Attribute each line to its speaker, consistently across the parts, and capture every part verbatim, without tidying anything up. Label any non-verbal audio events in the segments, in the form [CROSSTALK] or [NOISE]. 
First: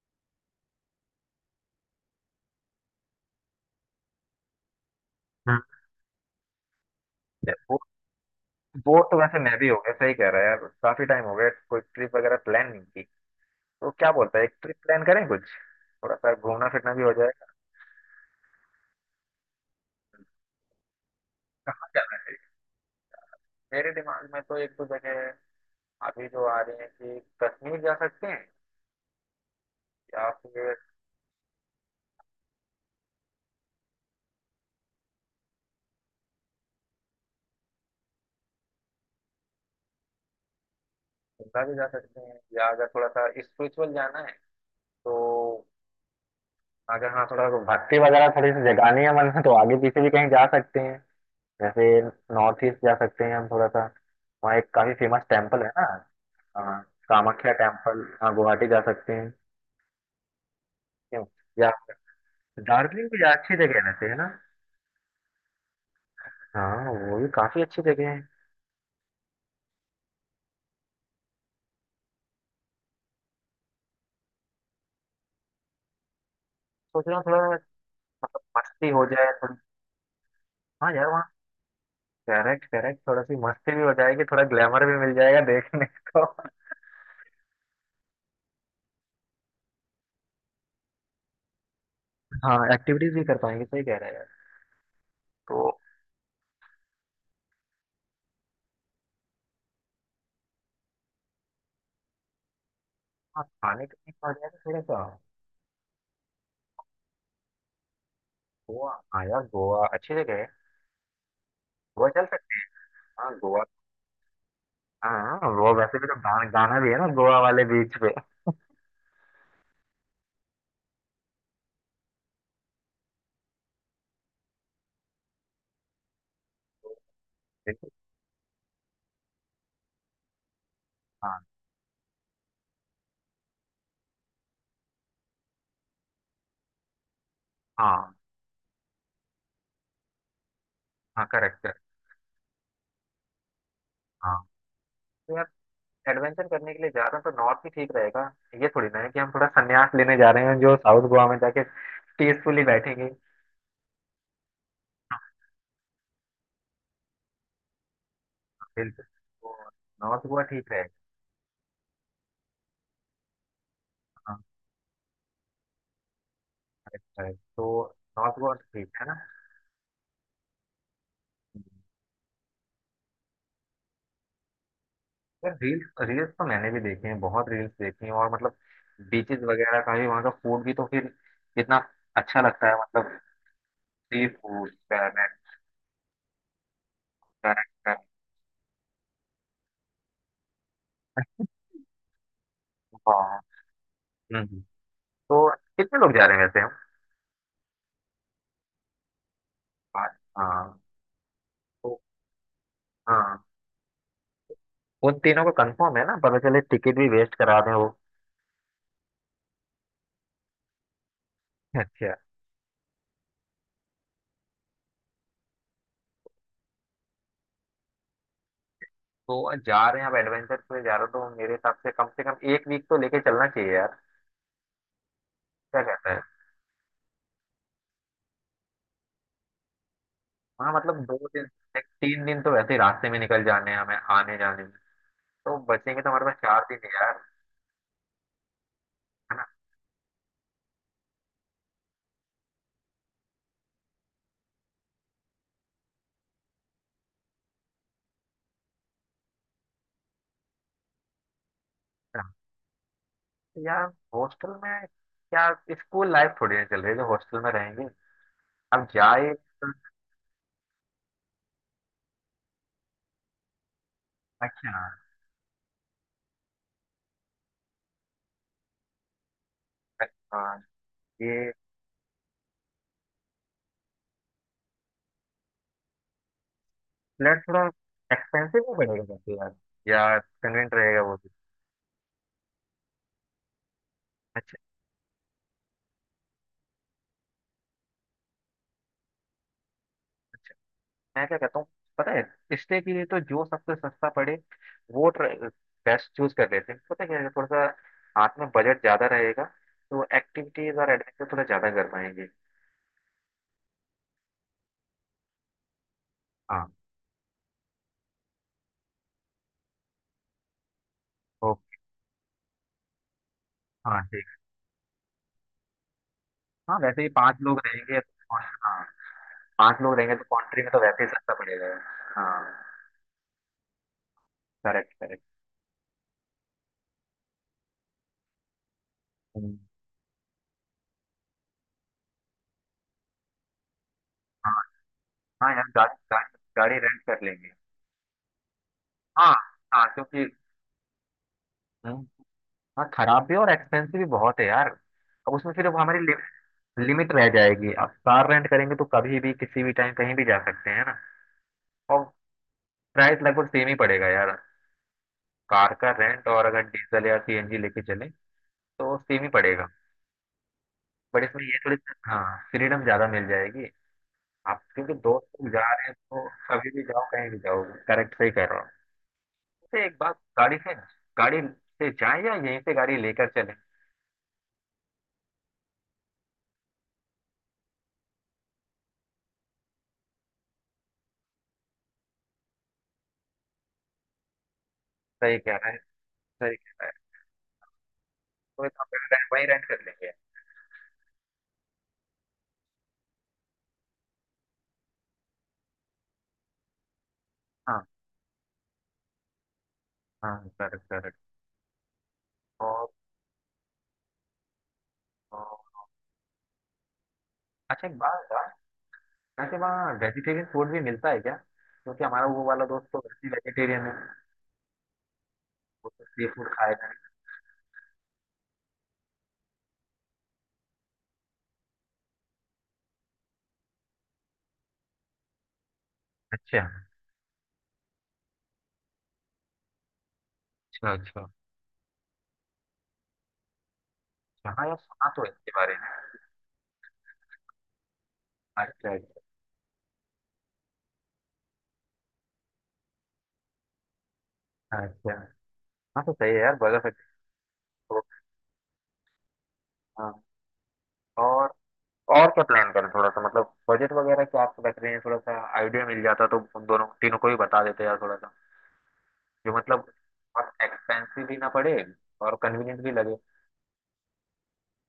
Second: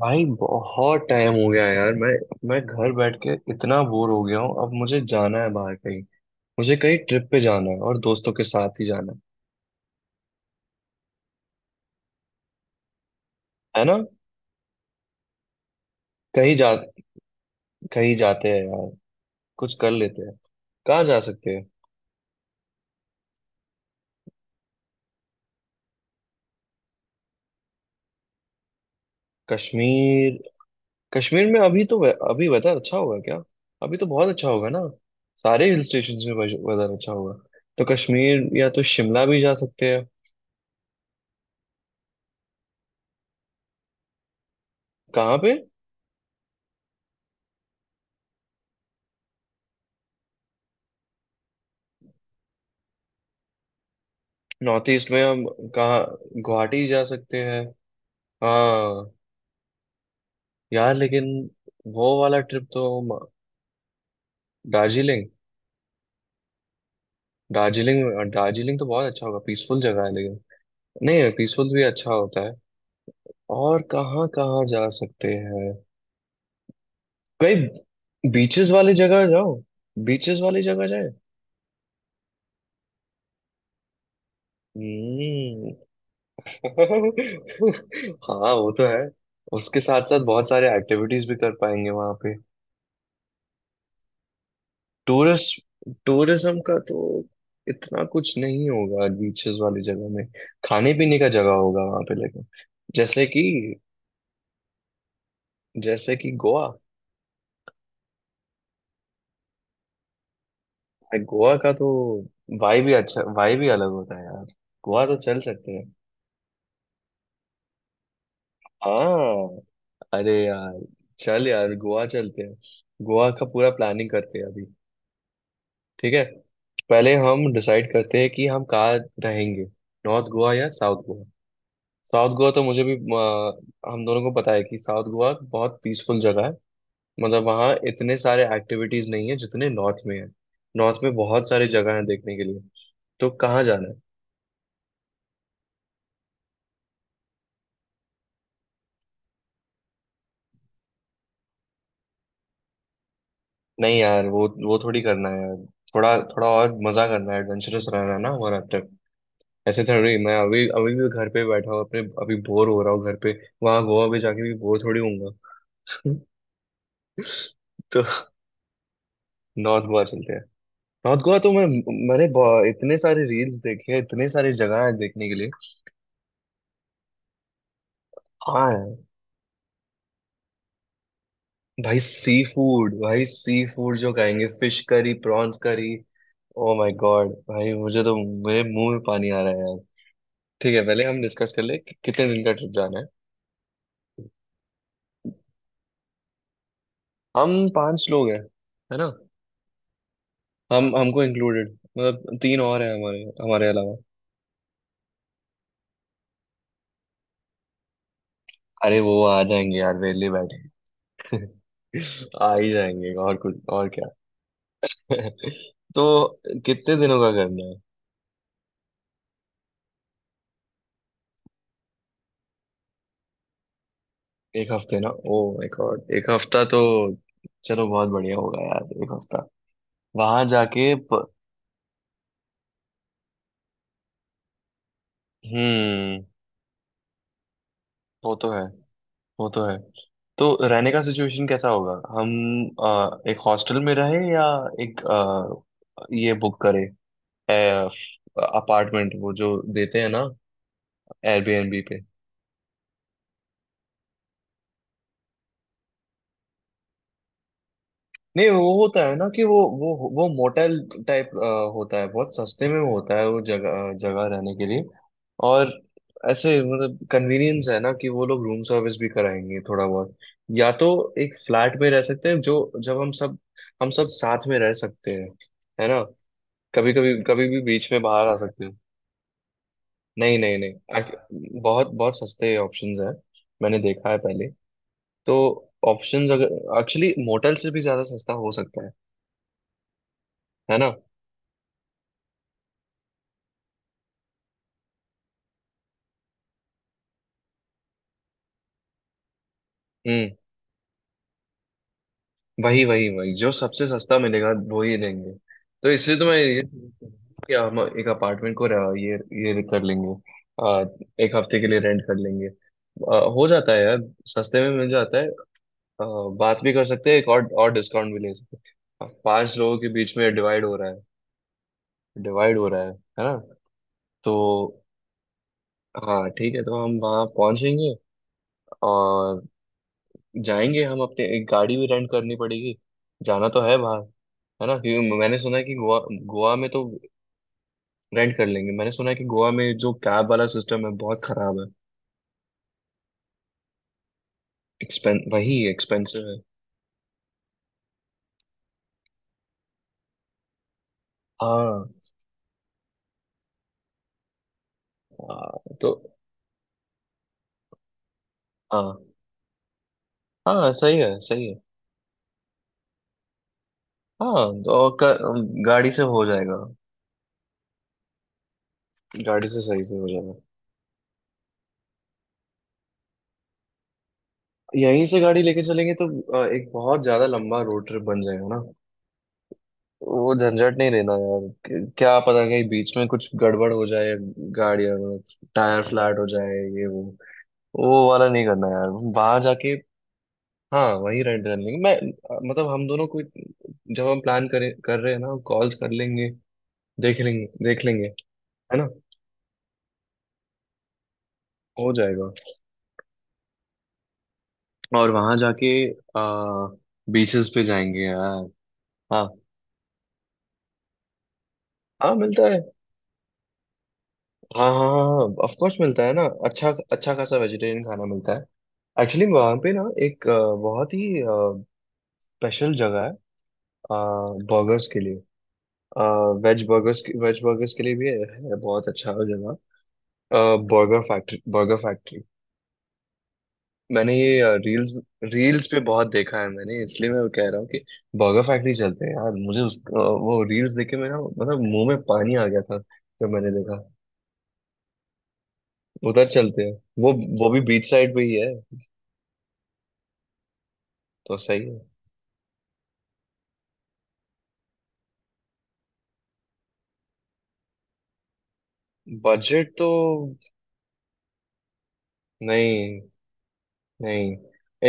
Speaker 1: भाई बहुत टाइम हो गया यार। मैं मैं घर बैठ के इतना बोर हो गया हूँ। अब मुझे जाना है
Speaker 2: हाँ,
Speaker 1: बाहर कहीं। मुझे कहीं ट्रिप पे जाना
Speaker 2: वो
Speaker 1: है और दोस्तों के साथ ही
Speaker 2: वो
Speaker 1: जाना
Speaker 2: तो
Speaker 1: है।
Speaker 2: वैसे मैं भी हो गया, सही कह रहा है यार। काफी टाइम हो गया कोई ट्रिप वगैरह प्लान नहीं की।
Speaker 1: है
Speaker 2: तो
Speaker 1: ना?
Speaker 2: क्या बोलता है एक ट्रिप प्लान करें कुछ, थोड़ा सा
Speaker 1: कहीं
Speaker 2: घूमना
Speaker 1: जा
Speaker 2: फिरना भी हो जाएगा।
Speaker 1: कहीं जाते हैं यार। कुछ कर लेते हैं। कहाँ जा सकते हैं?
Speaker 2: कहाँ जाना है? मेरे दिमाग में तो एक दो जगह है अभी जो आ रही है कि कश्मीर जा सकते हैं, या
Speaker 1: कश्मीर?
Speaker 2: फिर
Speaker 1: कश्मीर में अभी तो वे- अभी वेदर अच्छा होगा क्या? अभी तो बहुत अच्छा होगा ना। सारे हिल स्टेशन में वेदर अच्छा होगा। तो कश्मीर या तो शिमला भी जा सकते हैं।
Speaker 2: शिमला भी जा सकते हैं। या अगर थोड़ा सा स्पिरिचुअल जाना है तो
Speaker 1: कहाँ पे?
Speaker 2: अगर, हाँ, थोड़ा भक्ति वगैरह थोड़ी सी जगानी है मन में, तो आगे पीछे भी कहीं जा सकते हैं। जैसे नॉर्थ ईस्ट जा सकते हैं हम थोड़ा सा, वहाँ एक
Speaker 1: नॉर्थ
Speaker 2: काफी
Speaker 1: ईस्ट में
Speaker 2: फेमस
Speaker 1: हम,
Speaker 2: टेम्पल है ना।
Speaker 1: कहाँ,
Speaker 2: हाँ,
Speaker 1: गुवाहाटी जा सकते
Speaker 2: कामाख्या
Speaker 1: हैं।
Speaker 2: टेम्पल। हाँ, गुवाहाटी जा
Speaker 1: हाँ।
Speaker 2: सकते हैं।
Speaker 1: यार
Speaker 2: क्यों,
Speaker 1: लेकिन
Speaker 2: या
Speaker 1: वो वाला ट्रिप तो,
Speaker 2: दार्जिलिंग भी
Speaker 1: म-
Speaker 2: जा- अच्छी जगह है वैसे, है ना।
Speaker 1: दार्जिलिंग?
Speaker 2: हाँ, वो भी काफी अच्छी
Speaker 1: दार्जिलिंग
Speaker 2: जगह है।
Speaker 1: दार्जिलिंग तो बहुत अच्छा होगा, पीसफुल जगह है लेकिन। नहीं, पीसफुल भी अच्छा होता है। और कहाँ कहाँ जा सकते हैं?
Speaker 2: सोच रहा हूँ थोड़ा,
Speaker 1: कई
Speaker 2: मतलब
Speaker 1: बीचेस
Speaker 2: मस्ती
Speaker 1: वाली
Speaker 2: हो
Speaker 1: जगह
Speaker 2: जाए
Speaker 1: जाओ,
Speaker 2: थोड़ी।
Speaker 1: बीचेस वाली जगह
Speaker 2: हाँ यार,
Speaker 1: जाए।
Speaker 2: वहाँ करेक्ट करेक्ट, थोड़ा सी मस्ती भी हो जाएगी, थोड़ा ग्लैमर भी मिल जाएगा
Speaker 1: हम्म।
Speaker 2: देखने को।
Speaker 1: [LAUGHS] हाँ वो तो है। उसके साथ साथ बहुत सारे एक्टिविटीज भी कर पाएंगे वहां पे।
Speaker 2: हाँ, एक्टिविटीज भी कर पाएंगे, सही कह रहे हैं यार।
Speaker 1: टूरिस्ट,
Speaker 2: तो
Speaker 1: टूरिज्म का तो इतना कुछ नहीं होगा बीचेस वाली जगह में। खाने पीने का जगह होगा वहां पे लेकिन, जैसे कि,
Speaker 2: हाँ, खाने पीने का हो जाएगा थोड़ा सा।
Speaker 1: जैसे कि गोवा।
Speaker 2: गोवा, हाँ यार, गोवा अच्छी जगह है।
Speaker 1: गोवा का तो
Speaker 2: गोवा चल सकते हैं।
Speaker 1: वाइब भी अच्छा,
Speaker 2: हाँ,
Speaker 1: वाइब
Speaker 2: गोवा।
Speaker 1: भी अलग होता है यार। गोवा तो
Speaker 2: हाँ,
Speaker 1: चल
Speaker 2: गोवा
Speaker 1: सकते हैं।
Speaker 2: वैसे भी तो गाना गाना भी है ना गोवा वाले बीच पे।
Speaker 1: हाँ, अरे यार, चल यार गोवा चलते हैं। गोवा का पूरा प्लानिंग करते हैं अभी। ठीक है। पहले हम
Speaker 2: बिल्कुल,
Speaker 1: डिसाइड करते हैं कि हम कहाँ रहेंगे। नॉर्थ गोवा या साउथ गोवा?
Speaker 2: हाँ
Speaker 1: साउथ गोवा तो मुझे भी अ, हम दोनों को पता है कि साउथ गोवा बहुत पीसफुल जगह है। मतलब वहाँ
Speaker 2: हाँ
Speaker 1: इतने सारे एक्टिविटीज नहीं है जितने नॉर्थ में है। नॉर्थ में
Speaker 2: हाँ,
Speaker 1: बहुत
Speaker 2: करेक्ट
Speaker 1: सारी जगह है देखने के लिए। तो कहाँ जाना है?
Speaker 2: करेक्ट। तो यार, एडवेंचर करने के लिए जा रहे हैं तो नॉर्थ ही ठीक रहेगा। ये थोड़ी ना है कि हम थोड़ा संन्यास लेने जा रहे हैं जो साउथ गोवा में जाके पीसफुली बैठेंगे।
Speaker 1: नहीं यार, वो वो थोड़ी करना है यार। थोड़ा थोड़ा और मजा करना है, एडवेंचरस रहना है ना हमारा ट्रिप।
Speaker 2: बिल्कुल, तो
Speaker 1: ऐसे थोड़ी।
Speaker 2: नॉर्थ
Speaker 1: मैं
Speaker 2: गोवा
Speaker 1: अभी
Speaker 2: ठीक रहेगा।
Speaker 1: अभी भी घर पे बैठा हूँ अपने, अभी बोर हो रहा हूँ घर पे। वहाँ गोवा भी
Speaker 2: हाँ,
Speaker 1: जाके भी बोर थोड़ी होऊंगा। [LAUGHS]
Speaker 2: correct है। तो
Speaker 1: तो
Speaker 2: नॉर्थ गोवा तो ठीक है ना।
Speaker 1: नॉर्थ गोवा चलते हैं। नॉर्थ गोवा तो मैं मैंने बहु- इतने सारे रील्स देखे हैं, इतने सारी जगह है देखने के लिए।
Speaker 2: यार रील्स, रील्स तो मैंने भी देखे हैं, बहुत रील्स देखी हैं। और मतलब
Speaker 1: हाँ।
Speaker 2: बीचेस वगैरह का भी वहाँ का फूड भी तो फिर कितना
Speaker 1: भाई सी
Speaker 2: अच्छा लगता है,
Speaker 1: फूड,
Speaker 2: मतलब
Speaker 1: भाई सी फूड जो
Speaker 2: सी
Speaker 1: खाएंगे,
Speaker 2: food.
Speaker 1: Fish curry, prawns curry. Oh my god भाई मुझे तो, मेरे मुंह में पानी आ रहा है यार। ठीक है। पहले हम डिस्कस कर ले कि कितने दिन का ट्रिप जाना है।
Speaker 2: तो कितने लोग जा रहे हैं वैसे हम?
Speaker 1: हम पांच लोग हैं, है ना?
Speaker 2: पाँच, हाँ।
Speaker 1: हम, हमको इंक्लूडेड,
Speaker 2: तो
Speaker 1: मतलब तीन और हैं हमारे
Speaker 2: हाँ,
Speaker 1: हमारे अलावा।
Speaker 2: उन तीनों का कंफर्म है ना, पता चले टिकट भी वेस्ट करा दें वो।
Speaker 1: अरे वो आ जाएंगे यार वेले बैठे।
Speaker 2: अच्छा।
Speaker 1: [LAUGHS] आ ही जाएंगे। और कुछ और क्या? [LAUGHS] तो कितने दिनों का करना है?
Speaker 2: तो जा रहे हैं, अब एडवेंचर में जा रहे हो तो मेरे हिसाब से कम से कम एक वीक तो लेके चलना चाहिए यार।
Speaker 1: एक हफ्ते ना? ओ माय
Speaker 2: क्या
Speaker 1: गॉड
Speaker 2: कहता है?
Speaker 1: एक हफ्ता तो, चलो बहुत बढ़िया होगा यार एक हफ्ता। वहां
Speaker 2: हाँ
Speaker 1: जाके
Speaker 2: मतलब, दो
Speaker 1: प...
Speaker 2: दिन एक तीन दिन तो वैसे ही रास्ते में निकल जाने हैं हमें आने जाने में। तो बचेंगे तो
Speaker 1: हम्म।
Speaker 2: हमारे पास चार दिन है यार,
Speaker 1: वो तो है,
Speaker 2: है ना।
Speaker 1: वो तो है। तो रहने का सिचुएशन कैसा होगा? हम अ, एक हॉस्टल में रहे, या एक अ, ये बुक करें, अपार्टमेंट वो जो देते हैं ना एयरबीएनबी पे?
Speaker 2: तो यार, हॉस्टल में क्या, स्कूल लाइफ थोड़ी ना चल रही है जो हॉस्टल में रहेंगे।
Speaker 1: नहीं वो
Speaker 2: अब
Speaker 1: होता है ना
Speaker 2: जाए
Speaker 1: कि वो
Speaker 2: तो-
Speaker 1: वो वो मोटेल टाइप होता है। बहुत सस्ते में होता है, वो जगह जगह रहने के
Speaker 2: अच्छा।
Speaker 1: लिए। और, ऐसे मतलब, कन्वीनियंस है ना कि वो लोग रूम सर्विस भी कराएंगे थोड़ा बहुत।
Speaker 2: हाँ,
Speaker 1: या तो एक
Speaker 2: ये
Speaker 1: फ्लैट में रह सकते हैं, जो जब हम सब हम सब साथ में रह सकते हैं, है ना? कभी कभी
Speaker 2: फ्लैट
Speaker 1: कभी भी
Speaker 2: थोड़ा
Speaker 1: बीच में बाहर आ
Speaker 2: एक्सपेंसिव
Speaker 1: सकते
Speaker 2: भी
Speaker 1: हैं।
Speaker 2: पड़ेगा वैसे यार। या
Speaker 1: नहीं नहीं नहीं,
Speaker 2: कन्वीनियंट रहेगा
Speaker 1: आख-
Speaker 2: वो भी?
Speaker 1: बहुत बहुत सस्ते ऑप्शंस हैं। मैंने देखा है पहले।
Speaker 2: अच्छा,
Speaker 1: तो ऑप्शंस अगर एक्चुअली मोटेल से भी ज्यादा सस्ता हो सकता है है ना?
Speaker 2: मैं क्या कहता हूँ पता है, रिश्ते के लिए तो जो सबसे सस्ता पड़े, वो बेस्ट चूज कर लेते हैं। पता है क्या है, थोड़ा सा हाथ में बजट ज्यादा रहेगा तो
Speaker 1: हम्म।
Speaker 2: एक्टिविटीज और एडवेंचर थोड़ा ज्यादा कर पाएंगे।
Speaker 1: वही वही वही जो सबसे सस्ता मिलेगा वो ही लेंगे। तो इसलिए तो मैं ये
Speaker 2: हाँ,
Speaker 1: कि हम एक अपार्टमेंट को रह- ये ये कर लेंगे। आ, एक हफ्ते के
Speaker 2: ओके।
Speaker 1: लिए रेंट कर लेंगे, आ, हो जाता है यार,
Speaker 2: हाँ, ठीक।
Speaker 1: सस्ते में मिल जाता है। आ, बात भी
Speaker 2: हाँ
Speaker 1: कर
Speaker 2: वैसे ही,
Speaker 1: सकते हैं, एक
Speaker 2: पांच
Speaker 1: और
Speaker 2: लोग
Speaker 1: और
Speaker 2: रहेंगे तो
Speaker 1: डिस्काउंट भी ले
Speaker 2: कौन-
Speaker 1: सकते
Speaker 2: हाँ,
Speaker 1: हैं। पांच लोगों
Speaker 2: पांच
Speaker 1: के
Speaker 2: लोग रहेंगे
Speaker 1: बीच
Speaker 2: तो
Speaker 1: में
Speaker 2: कंट्री
Speaker 1: डिवाइड
Speaker 2: में
Speaker 1: हो
Speaker 2: तो
Speaker 1: रहा है,
Speaker 2: वैसे ही सस्ता पड़ेगा। हाँ,
Speaker 1: डिवाइड हो रहा है है ना? तो,
Speaker 2: करेक्ट करेक्ट।
Speaker 1: हाँ ठीक है। तो हम वहाँ पहुंचेंगे और, जाएंगे हम अपने, एक गाड़ी भी रेंट करनी पड़ेगी। जाना तो है बाहर,
Speaker 2: हाँ
Speaker 1: है ना? क्योंकि मैंने
Speaker 2: हाँ
Speaker 1: सुना है
Speaker 2: यार,
Speaker 1: कि
Speaker 2: गाड़ी
Speaker 1: गोवा
Speaker 2: गाड़ी
Speaker 1: गोवा में
Speaker 2: गाड़ी
Speaker 1: तो
Speaker 2: रेंट कर लेंगे।
Speaker 1: रेंट कर लेंगे। मैंने सुना है कि
Speaker 2: हाँ
Speaker 1: गोवा में
Speaker 2: हाँ,
Speaker 1: जो
Speaker 2: क्योंकि
Speaker 1: कैब वाला सिस्टम है बहुत खराब है।
Speaker 2: हम्म, हाँ, खराब भी और एक्सपेंसिव भी बहुत है यार।
Speaker 1: एक्सपें
Speaker 2: अब उसमें
Speaker 1: वही
Speaker 2: फिर, अब हमारी
Speaker 1: एक्सपेंसिव है।
Speaker 2: लिमिट रह जाएगी। आप कार रेंट करेंगे तो कभी भी किसी भी टाइम कहीं भी जा सकते हैं ना।
Speaker 1: हाँ।
Speaker 2: और प्राइस लगभग सेम ही पड़ेगा यार,
Speaker 1: हाँ,
Speaker 2: कार का
Speaker 1: तो
Speaker 2: रेंट और अगर डीजल या सीएनजी लेके चलें तो
Speaker 1: हाँ।
Speaker 2: सेम ही पड़ेगा।
Speaker 1: हाँ सही है,
Speaker 2: बट इसमें
Speaker 1: सही है।
Speaker 2: ये थोड़ी सी- हाँ, फ्रीडम ज्यादा मिल जाएगी
Speaker 1: हाँ
Speaker 2: आप
Speaker 1: तो
Speaker 2: क्योंकि दोस्त लोग
Speaker 1: क-
Speaker 2: जा रहे
Speaker 1: गाड़ी
Speaker 2: हैं,
Speaker 1: से हो
Speaker 2: तो
Speaker 1: जाएगा।
Speaker 2: कभी भी जाओ कहीं भी जाओ। करेक्ट, सही कह रहे हो।
Speaker 1: गाड़ी से
Speaker 2: तो
Speaker 1: सही से
Speaker 2: एक
Speaker 1: हो
Speaker 2: बात,
Speaker 1: जाएगा।
Speaker 2: गाड़ी से गाड़ी से जाए या यहीं से गाड़ी लेकर चले?
Speaker 1: यहीं से गाड़ी लेके चलेंगे तो अ, एक बहुत ज्यादा लंबा रोड ट्रिप बन जाएगा ना। वो झंझट नहीं लेना यार, क- क्या पता कहीं बीच में कुछ गड़बड़ हो जाए गाड़ी में।
Speaker 2: सही कह रहे हैं।
Speaker 1: टायर फ्लैट हो जाए,
Speaker 2: सही कह
Speaker 1: ये
Speaker 2: रहे
Speaker 1: वो।
Speaker 2: हैं।
Speaker 1: वो वाला नहीं
Speaker 2: तो
Speaker 1: करना
Speaker 2: एक काम
Speaker 1: यार।
Speaker 2: करते हैं,
Speaker 1: वहां
Speaker 2: वहीं रेंट
Speaker 1: जाके,
Speaker 2: कर लेंगे।
Speaker 1: हाँ वही रेंट कर लेंगे। मैं मतलब हम दोनों को, जब हम प्लान करें कर रहे हैं ना, कॉल्स कर लेंगे, देख लेंगे,
Speaker 2: हाँ
Speaker 1: देख लेंगे। है ना?
Speaker 2: हाँ, करेक्ट करेक्ट।
Speaker 1: हो जाएगा।
Speaker 2: और
Speaker 1: और वहां
Speaker 2: और
Speaker 1: जाके, आ, बीचेस पे
Speaker 2: अच्छा, एक
Speaker 1: जाएंगे
Speaker 2: बात,
Speaker 1: यार। हाँ।
Speaker 2: वैसे वहाँ वेजिटेरियन फूड भी मिलता है क्या, क्योंकि
Speaker 1: हाँ
Speaker 2: हमारा वो
Speaker 1: मिलता है।
Speaker 2: वाला दोस्त तो वैसे वेजिटेरियन है।
Speaker 1: हाँ हाँ हाँ ऑफ कोर्स
Speaker 2: वो
Speaker 1: मिलता
Speaker 2: तो
Speaker 1: है ना,
Speaker 2: सी फूड
Speaker 1: अच्छा
Speaker 2: खाएगा नहीं।
Speaker 1: अच्छा खासा वेजिटेरियन खाना मिलता है। एक्चुअली वहाँ पे ना एक अ, बहुत ही स्पेशल जगह है बर्गर्स के लिए। वेज
Speaker 2: अच्छा
Speaker 1: बर्गर्स वेज बर्गर्स के लिए भी है बहुत अच्छा जगह।
Speaker 2: अच्छा।
Speaker 1: बर्गर
Speaker 2: अच्छा
Speaker 1: फैक्ट्री बर्गर फैक्ट्री। मैंने ये
Speaker 2: अच्छा। हाँ यार,
Speaker 1: रील्स
Speaker 2: सुना तो है इसके
Speaker 1: रील्स
Speaker 2: बारे
Speaker 1: पे
Speaker 2: में।
Speaker 1: बहुत देखा है मैंने, इसलिए मैं कह रहा हूँ कि बर्गर फैक्ट्री
Speaker 2: अच्छा अच्छा।
Speaker 1: चलते हैं यार। मुझे उस अ, वो रील्स देखे मैं ना, मतलब मुंह में पानी आ गया था जब मैंने देखा।
Speaker 2: अच्छा, हाँ तो
Speaker 1: उधर
Speaker 2: सही है यार,
Speaker 1: चलते हैं।
Speaker 2: बर्गर
Speaker 1: वो
Speaker 2: फैक्ट्री।
Speaker 1: वो भी बीच
Speaker 2: तो
Speaker 1: साइड पे ही है।
Speaker 2: हाँ।
Speaker 1: तो
Speaker 2: और
Speaker 1: सही है।
Speaker 2: और क्या प्लान करें, थोड़ा सा मतलब बजट वगैरह क्या आप रख रहे हैं, थोड़ा सा आइडिया मिल जाता तो उन दोनों तीनों को ही बता देते यार थोड़ा सा, जो
Speaker 1: बजट
Speaker 2: मतलब
Speaker 1: तो,
Speaker 2: बहुत एक्सपेंसिव भी ना पड़े और कन्वीनियंट भी
Speaker 1: नहीं
Speaker 2: लगे।
Speaker 1: नहीं,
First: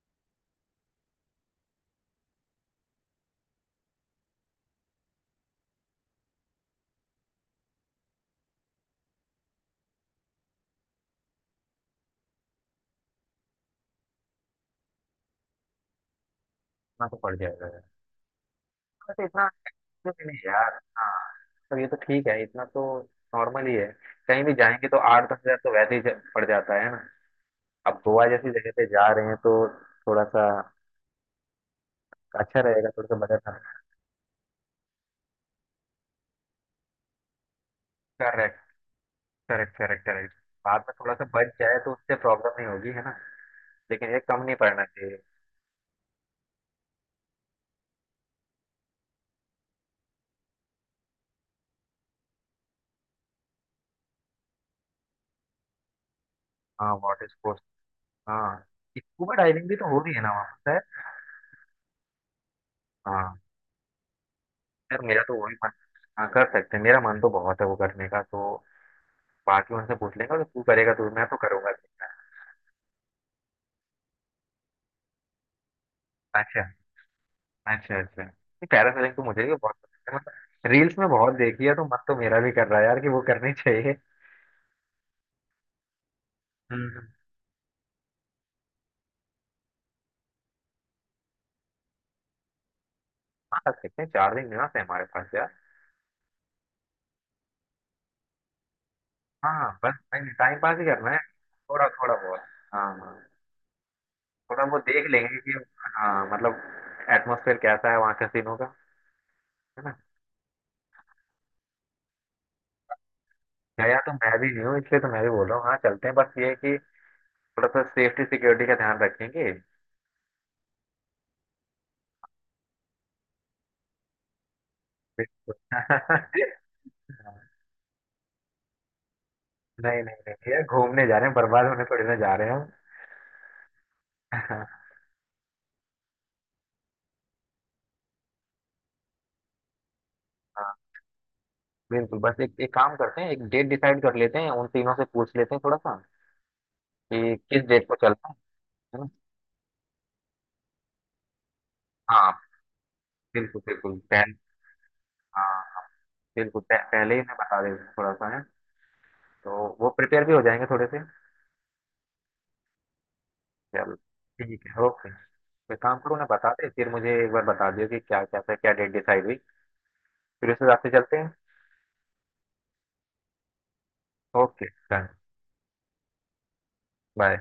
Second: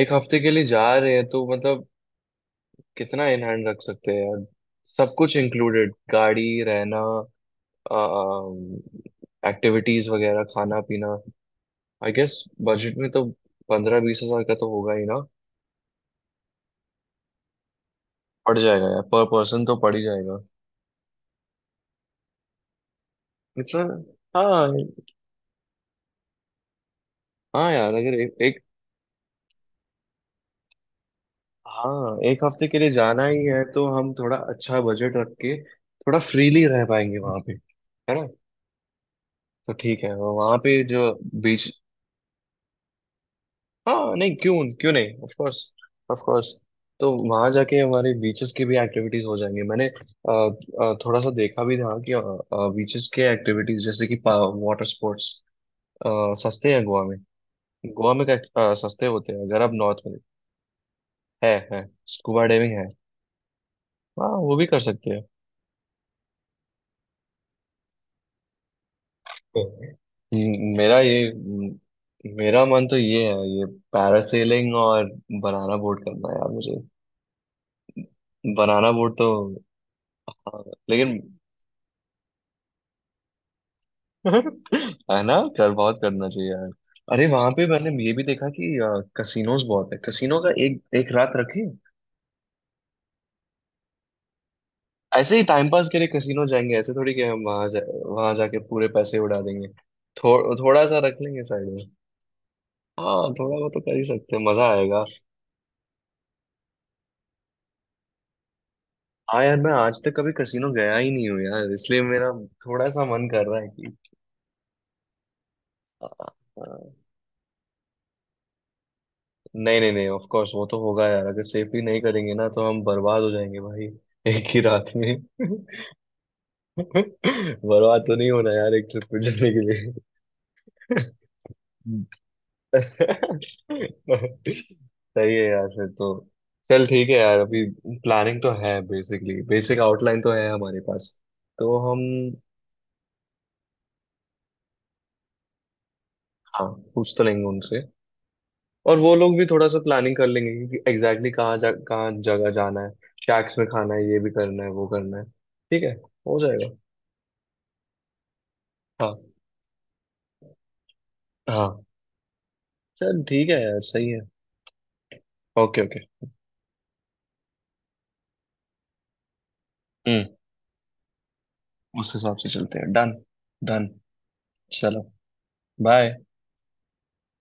Speaker 1: एक हफ्ते के लिए जा रहे हैं तो मतलब, कितना इन हैंड रख सकते हैं यार? सब कुछ इंक्लूडेड - गाड़ी, रहना, एक्टिविटीज वगैरह, खाना पीना। आई गेस बजट में तो पंद्रह बीस हजार का तो होगा ही ना।
Speaker 2: इतना तो पड़ जाएगा यार,
Speaker 1: पड़ जाएगा यार, पर
Speaker 2: वैसे इतना।
Speaker 1: पर्सन तो पड़ ही
Speaker 2: नहीं
Speaker 1: जाएगा।
Speaker 2: नहीं यार। हाँ, तो ये तो ठीक है, इतना तो नॉर्मल ही
Speaker 1: इतना,
Speaker 2: है। कहीं भी
Speaker 1: हाँ
Speaker 2: जाएंगे तो आठ दस हजार तो वैसे ही जा- पड़ जाता है ना।
Speaker 1: हाँ यार,
Speaker 2: अब
Speaker 1: अगर
Speaker 2: गोवा
Speaker 1: ए,
Speaker 2: जैसी
Speaker 1: एक,
Speaker 2: जगह पे जा रहे हैं तो थोड़ा सा
Speaker 1: हाँ एक
Speaker 2: अच्छा
Speaker 1: हफ्ते के
Speaker 2: रहेगा
Speaker 1: लिए
Speaker 2: थोड़ा सा
Speaker 1: जाना ही
Speaker 2: बजट।
Speaker 1: है तो हम थोड़ा अच्छा बजट रख के थोड़ा फ्रीली रह पाएंगे वहां पे, है ना?
Speaker 2: करेक्ट
Speaker 1: तो
Speaker 2: करेक्ट,
Speaker 1: ठीक
Speaker 2: करेक्ट
Speaker 1: है।
Speaker 2: करेक्ट।
Speaker 1: वहां पे
Speaker 2: बाद में
Speaker 1: जो
Speaker 2: थोड़ा सा बच
Speaker 1: बीच,
Speaker 2: जाए तो उससे प्रॉब्लम नहीं होगी, है ना। लेकिन
Speaker 1: हाँ
Speaker 2: ये
Speaker 1: नहीं
Speaker 2: कम
Speaker 1: क्यों,
Speaker 2: नहीं पड़ना
Speaker 1: क्यों नहीं,
Speaker 2: चाहिए।
Speaker 1: Of course of course. तो वहां जाके हमारे बीचेस की भी एक्टिविटीज हो जाएंगी। मैंने अ, अ, थोड़ा सा देखा भी था कि बीचेस के एक्टिविटीज जैसे कि वाटर स्पोर्ट्स सस्ते हैं
Speaker 2: हाँ,
Speaker 1: गोवा में।
Speaker 2: Water sports.
Speaker 1: गोवा में क्या-
Speaker 2: हाँ,
Speaker 1: अ, सस्ते होते
Speaker 2: स्कूबा
Speaker 1: हैं अगर
Speaker 2: डाइविंग
Speaker 1: आप
Speaker 2: भी तो
Speaker 1: नॉर्थ
Speaker 2: हो रही
Speaker 1: में।
Speaker 2: है ना वहाँ पर शायद?
Speaker 1: है है। स्कूबा डाइविंग है।
Speaker 2: हाँ
Speaker 1: हाँ वो भी कर
Speaker 2: यार,
Speaker 1: सकते हैं।
Speaker 2: मेरा तो वही मन। हाँ कर सकते हैं, मेरा मन तो बहुत है वो करने का। तो बाकी उनसे पूछ लेंगे, और तू
Speaker 1: हम्म,
Speaker 2: करेगा
Speaker 1: मेरा
Speaker 2: तो
Speaker 1: ये
Speaker 2: मैं तो
Speaker 1: हम्म,
Speaker 2: करूंगा।
Speaker 1: मेरा मन तो ये है, ये पैरासेलिंग और बनाना बोट करना है यार
Speaker 2: अच्छा
Speaker 1: मुझे।
Speaker 2: अच्छा। अच्छा,
Speaker 1: बनाना
Speaker 2: पैरासेलिंग
Speaker 1: बोट
Speaker 2: तो
Speaker 1: तो,
Speaker 2: मुझे भी बहुत पसंद है,
Speaker 1: हाँ,
Speaker 2: मतलब रील्स में
Speaker 1: लेकिन,
Speaker 2: बहुत देखी है, तो मन तो मेरा भी कर रहा है यार कि वो करनी [LAUGHS] चाहिए।
Speaker 1: है ना? कर बहुत करना चाहिए यार।
Speaker 2: हम्म।
Speaker 1: अरे वहां पे मैंने ये भी देखा कि कसिनोज बहुत है, कसिनो का एक एक रात रखें।
Speaker 2: हाँ कर सकते हैं, चार दिन निवास है हमारे पास
Speaker 1: ऐसे ही
Speaker 2: यार।
Speaker 1: टाइम पास के लिए कसिनो जाएंगे। ऐसे थोड़ी कि हम वहां जा, वहां जाके पूरे पैसे उड़ा
Speaker 2: हाँ
Speaker 1: देंगे,
Speaker 2: हाँ, बस भाई
Speaker 1: थो,
Speaker 2: टाइम पास ही
Speaker 1: थोड़ा सा
Speaker 2: करना है,
Speaker 1: रख लेंगे साइड में।
Speaker 2: थोड़ा थोड़ा बहुत। हाँ हाँ,
Speaker 1: हाँ थोड़ा वो तो कर ही सकते हैं,
Speaker 2: थोड़ा
Speaker 1: मजा
Speaker 2: बहुत
Speaker 1: आएगा।
Speaker 2: देख लेंगे कि हाँ मतलब एटमोसफेयर कैसा है वहाँ कैसीनो का।
Speaker 1: हाँ यार मैं
Speaker 2: है ना,
Speaker 1: आज तक कभी कसिनो गया ही नहीं हूँ यार, इसलिए मेरा थोड़ा सा मन कर रहा है कि
Speaker 2: गया तो मैं भी नहीं हूँ, इसलिए तो मैं भी बोल रहा हूँ, हाँ
Speaker 1: आ,
Speaker 2: चलते हैं। बस ये है कि
Speaker 1: आ,
Speaker 2: थोड़ा सा सेफ्टी सिक्योरिटी का ध्यान रखेंगे।
Speaker 1: नहीं नहीं नहीं ऑफ कोर्स वो तो होगा यार। अगर सेफली नहीं करेंगे ना तो हम बर्बाद हो जाएंगे भाई, एक ही रात में।
Speaker 2: [LAUGHS]
Speaker 1: बर्बाद तो नहीं होना यार एक ट्रिप पे जाने के लिए।
Speaker 2: नहीं नहीं नहीं यार, घूमने जा रहे हैं, बर्बाद होने थोड़ी ना जा रहे हैं हम। [LAUGHS] हाँ,
Speaker 1: सही है यार फिर तो। चल ठीक है यार। अभी प्लानिंग तो है, बेसिकली बेसिक आउटलाइन तो है हमारे पास। तो हम,
Speaker 2: बिल्कुल। बस एक एक काम करते हैं, एक डेट डिसाइड कर लेते हैं, उन तीनों से पूछ लेते हैं थोड़ा सा
Speaker 1: हाँ पूछ तो
Speaker 2: कि
Speaker 1: लेंगे
Speaker 2: किस
Speaker 1: उनसे।
Speaker 2: डेट को चलना है
Speaker 1: और
Speaker 2: है ना।
Speaker 1: वो लोग भी थोड़ा सा प्लानिंग कर लेंगे कि एग्जैक्टली कहाँ जा कहाँ
Speaker 2: हाँ,
Speaker 1: जगह जाना है। शैक्स
Speaker 2: बिल्कुल
Speaker 1: में खाना
Speaker 2: बिल्कुल,
Speaker 1: है, ये भी
Speaker 2: पहले,
Speaker 1: करना है वो करना है। ठीक
Speaker 2: हाँ
Speaker 1: है, हो
Speaker 2: बिल्कुल,
Speaker 1: जाएगा।
Speaker 2: पह, पहले ही मैं बता देता हूँ थोड़ा सा है,
Speaker 1: हाँ
Speaker 2: तो वो प्रिपेयर भी हो जाएंगे थोड़े से।
Speaker 1: हाँ। चल ठीक है यार
Speaker 2: चलो,
Speaker 1: सही है।
Speaker 2: ठीक है, ओके। तो
Speaker 1: ओके
Speaker 2: एक काम
Speaker 1: ओके।
Speaker 2: करो ना, बता दे फिर मुझे एक बार बता दियो कि क्या क्या क्या डेट डिसाइड हुई,
Speaker 1: हम्म।
Speaker 2: फिर उस हिसाब से चलते हैं।
Speaker 1: उस हिसाब से चलते हैं। डन। डन।
Speaker 2: Okay done.
Speaker 1: चलो। बाय।
Speaker 2: बाय।